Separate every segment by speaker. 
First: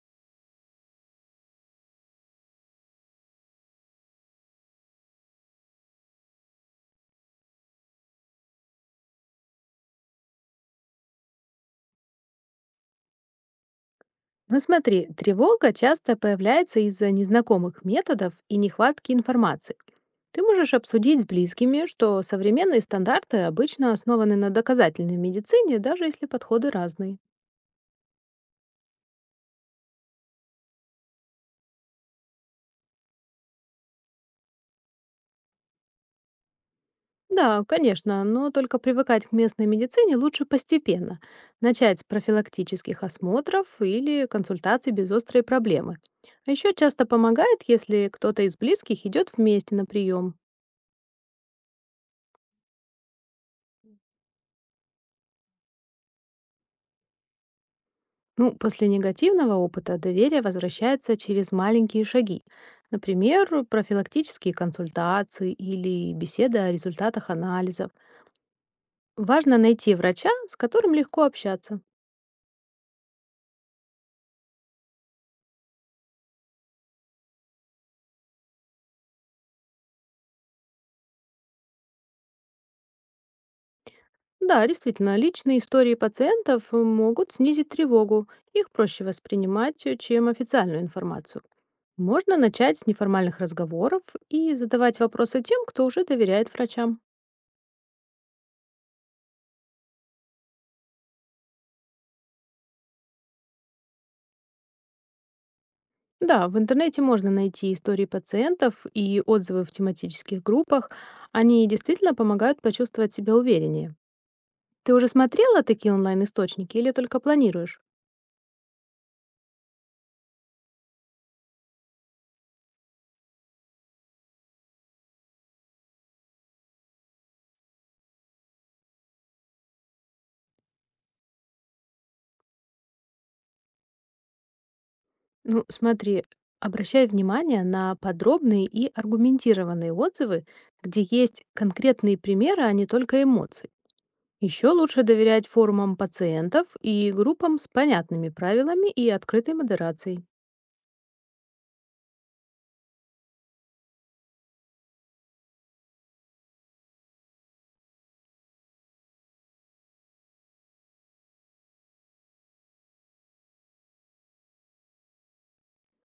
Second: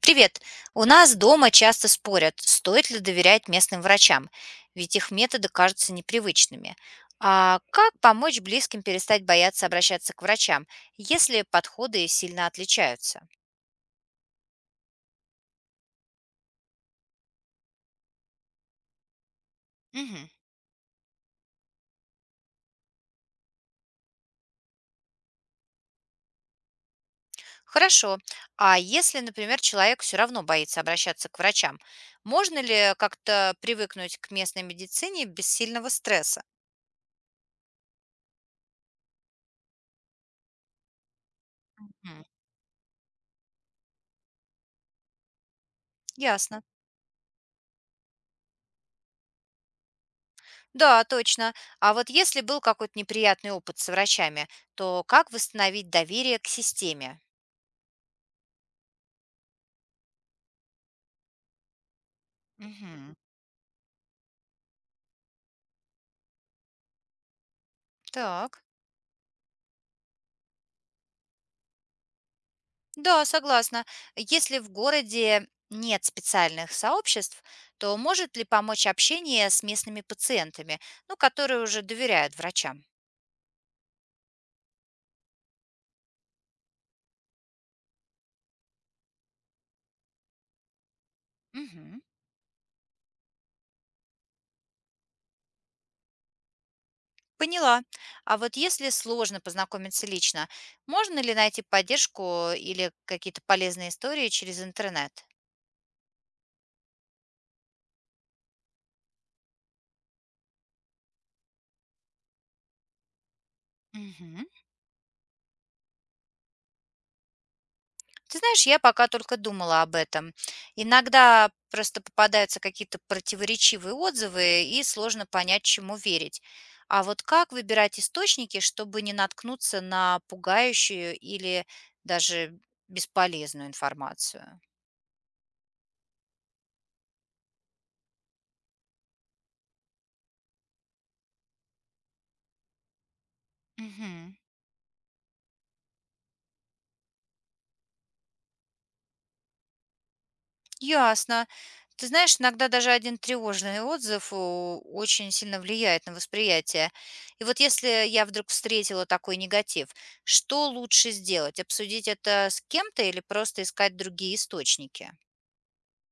Speaker 1: Привет. У нас дома часто спорят, стоит ли доверять местным врачам, ведь их методы кажутся непривычными. А как помочь близким перестать бояться обращаться к врачам, если подходы сильно отличаются?
Speaker 2: Ну смотри, тревога часто появляется из-за незнакомых методов и нехватки информации.
Speaker 1: Мгм.
Speaker 2: Ты можешь обсудить с близкими, что современные стандарты обычно основаны на доказательной медицине, даже если подходы разные.
Speaker 1: Хорошо. А если, например, человек все равно боится обращаться к врачам, можно ли как-то привыкнуть к местной медицине без сильного стресса?
Speaker 2: Да, конечно, но только привыкать к местной медицине лучше постепенно. Начать с
Speaker 1: Мгм.
Speaker 2: профилактических осмотров или консультаций без острой проблемы. А
Speaker 1: Ясно.
Speaker 2: еще часто помогает, если кто-то из близких идет вместе на прием.
Speaker 1: Да, точно. А вот если был какой-то неприятный опыт с врачами, то как восстановить доверие к системе?
Speaker 2: Ну, после негативного опыта доверие возвращается через маленькие шаги.
Speaker 1: Мгм.
Speaker 2: Например, профилактические консультации или беседы о результатах анализов.
Speaker 1: Так.
Speaker 2: Важно найти врача, с которым легко общаться.
Speaker 1: Да, согласна. Если в городе нет специальных сообществ, то может ли помочь общение с местными пациентами, ну, которые уже доверяют врачам?
Speaker 2: Да, действительно, личные истории пациентов могут снизить тревогу. Их проще воспринимать, чем официальную информацию.
Speaker 1: Мгм.
Speaker 2: Можно начать с неформальных разговоров и задавать вопросы тем, кто уже доверяет врачам.
Speaker 1: Поняла. А вот если сложно познакомиться лично, можно ли найти поддержку или какие-то полезные истории через интернет?
Speaker 2: Да, в интернете можно найти истории пациентов и отзывы в тематических группах. Они действительно помогают почувствовать себя увереннее.
Speaker 1: Мгм.
Speaker 2: Ты уже смотрела такие онлайн-источники или только планируешь?
Speaker 1: Ты знаешь, я пока только думала об этом. Иногда просто попадаются какие-то противоречивые отзывы, и сложно понять, чему верить. А вот как выбирать источники, чтобы не наткнуться на пугающую или даже бесполезную информацию?
Speaker 2: Ну, смотри, обращай внимание на подробные и аргументированные отзывы, где есть конкретные примеры, а не только эмоции.
Speaker 1: Мгм.
Speaker 2: Еще лучше доверять форумам пациентов и группам с понятными правилами и открытой модерацией.
Speaker 1: Ясно. Ты знаешь, иногда даже один тревожный отзыв очень сильно влияет на восприятие. И вот если я вдруг встретила такой негатив, что лучше сделать? Обсудить это с кем-то или просто искать другие источники?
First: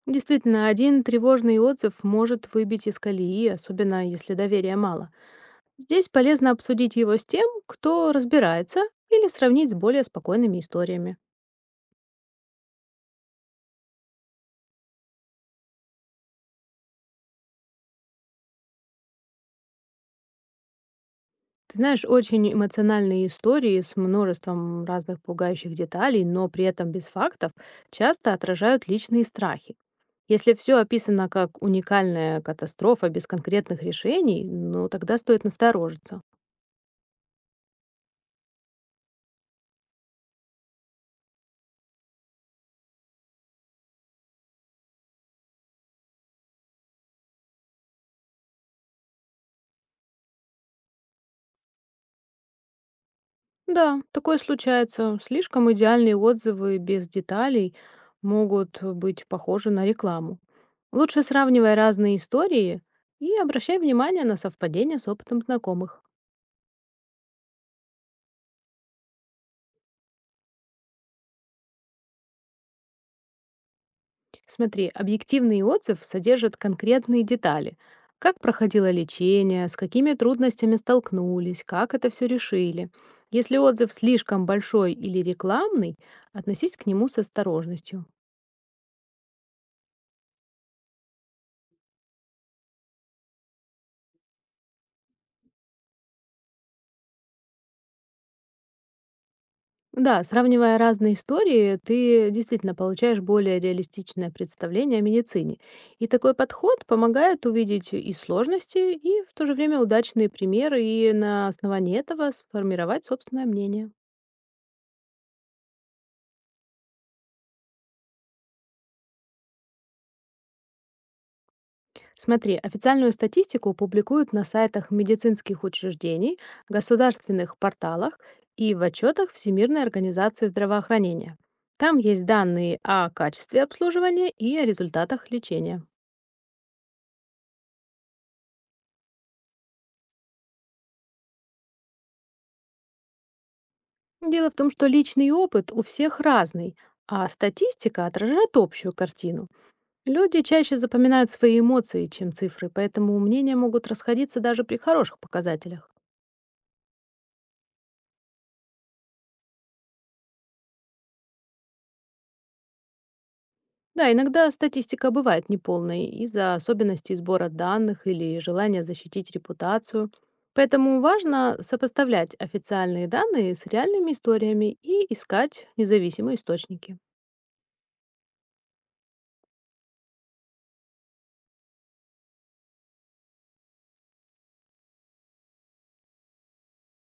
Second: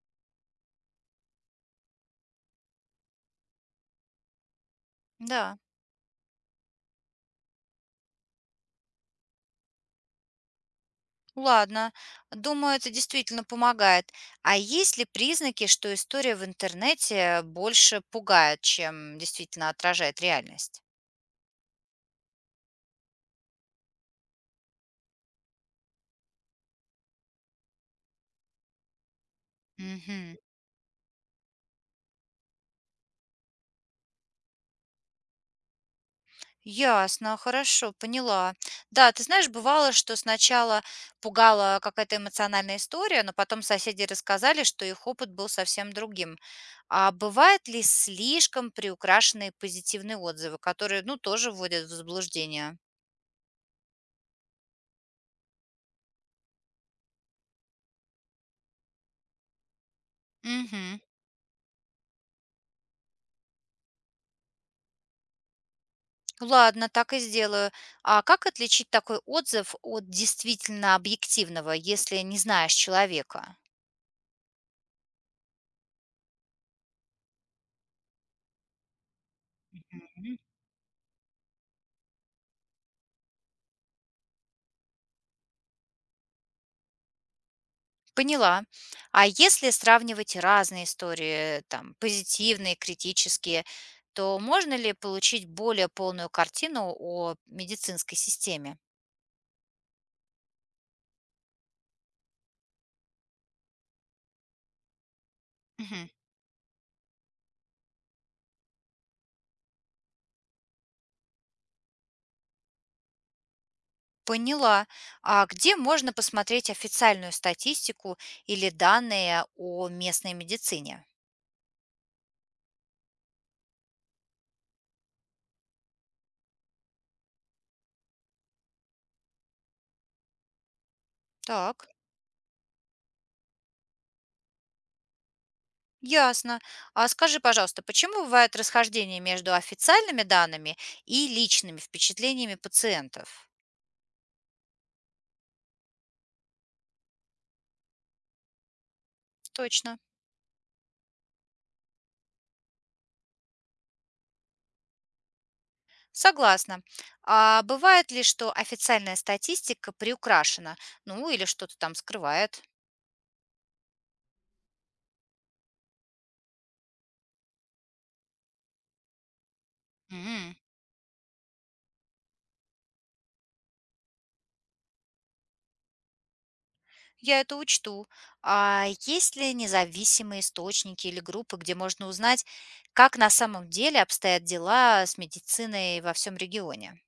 Speaker 2: Действительно, один тревожный отзыв может выбить из колеи, особенно если доверия мало.
Speaker 1: Да.
Speaker 2: Здесь полезно обсудить его с тем, кто разбирается, или сравнить с более спокойными историями.
Speaker 1: Ладно, думаю, это действительно помогает. А есть ли признаки, что история в интернете больше пугает, чем действительно отражает реальность?
Speaker 2: Ты знаешь, очень эмоциональные истории с множеством разных пугающих деталей, но при этом без фактов, часто отражают личные страхи.
Speaker 1: Мгм.
Speaker 2: Если все описано как уникальная катастрофа без конкретных решений, ну тогда стоит насторожиться.
Speaker 1: Ясно, хорошо, поняла. Да, ты знаешь, бывало, что сначала пугала какая-то эмоциональная история, но потом соседи рассказали, что их опыт был совсем другим. А бывают ли слишком приукрашенные позитивные отзывы, которые, ну, тоже вводят в заблуждение?
Speaker 2: Да, такое случается. Слишком идеальные отзывы без деталей могут быть похожи на рекламу.
Speaker 1: Мгм.
Speaker 2: Лучше сравнивай разные истории и обращай внимание на совпадения с опытом знакомых.
Speaker 1: Ладно, так и сделаю. А как отличить такой отзыв от действительно объективного, если не знаешь человека?
Speaker 2: Смотри, объективный отзыв содержит конкретные детали. Как проходило лечение, с какими трудностями столкнулись, как это все решили. Если отзыв слишком большой или рекламный, относись к нему с осторожностью.
Speaker 1: Поняла. А если сравнивать разные истории, там, позитивные, критические, то можно ли получить более полную картину о медицинской системе?
Speaker 2: Да, сравнивая разные истории, ты действительно получаешь более реалистичное представление о медицине.
Speaker 1: Мгм.
Speaker 2: И такой подход помогает увидеть и сложности, и в то же время удачные примеры, и на основании этого сформировать собственное мнение.
Speaker 1: Поняла. А где можно посмотреть официальную статистику или данные о местной медицине?
Speaker 2: Смотри, официальную статистику публикуют на сайтах медицинских учреждений, государственных порталах и в отчетах Всемирной организации здравоохранения.
Speaker 1: Так,
Speaker 2: Там есть данные о качестве обслуживания и о результатах лечения.
Speaker 1: ясно. А скажи, пожалуйста, почему бывают расхождения между официальными данными и личными впечатлениями пациентов?
Speaker 2: Дело в том, что личный опыт у всех разный, а статистика отражает общую картину.
Speaker 1: Точно.
Speaker 2: Люди чаще запоминают свои эмоции, чем цифры, поэтому мнения могут расходиться даже при хороших показателях.
Speaker 1: Согласна. А бывает ли, что официальная статистика приукрашена, ну или что-то там скрывает?
Speaker 2: Да, иногда статистика бывает неполной из-за особенностей сбора данных или желания защитить репутацию.
Speaker 1: М.
Speaker 2: Поэтому важно сопоставлять официальные данные с реальными историями и искать независимые источники.
Speaker 1: Я это учту. А есть ли независимые источники или группы, где можно узнать, как на самом деле обстоят дела с медициной во всем регионе?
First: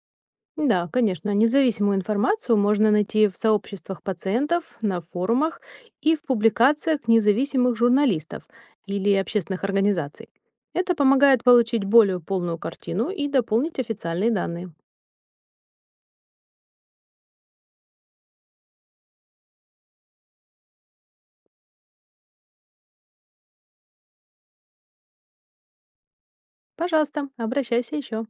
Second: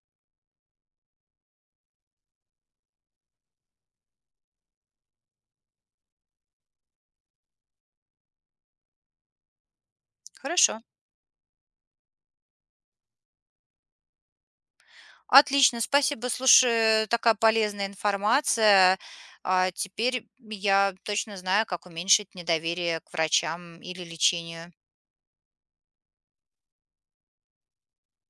Speaker 2: Да, конечно, независимую информацию можно найти в сообществах пациентов, на форумах и в публикациях независимых журналистов или общественных организаций.
Speaker 1: Хорошо.
Speaker 2: Это помогает получить более полную картину и дополнить официальные данные.
Speaker 1: Отлично, спасибо. Слушай, такая полезная информация. А теперь я точно знаю, как уменьшить недоверие к врачам или лечению.
Speaker 2: Пожалуйста, обращайся еще.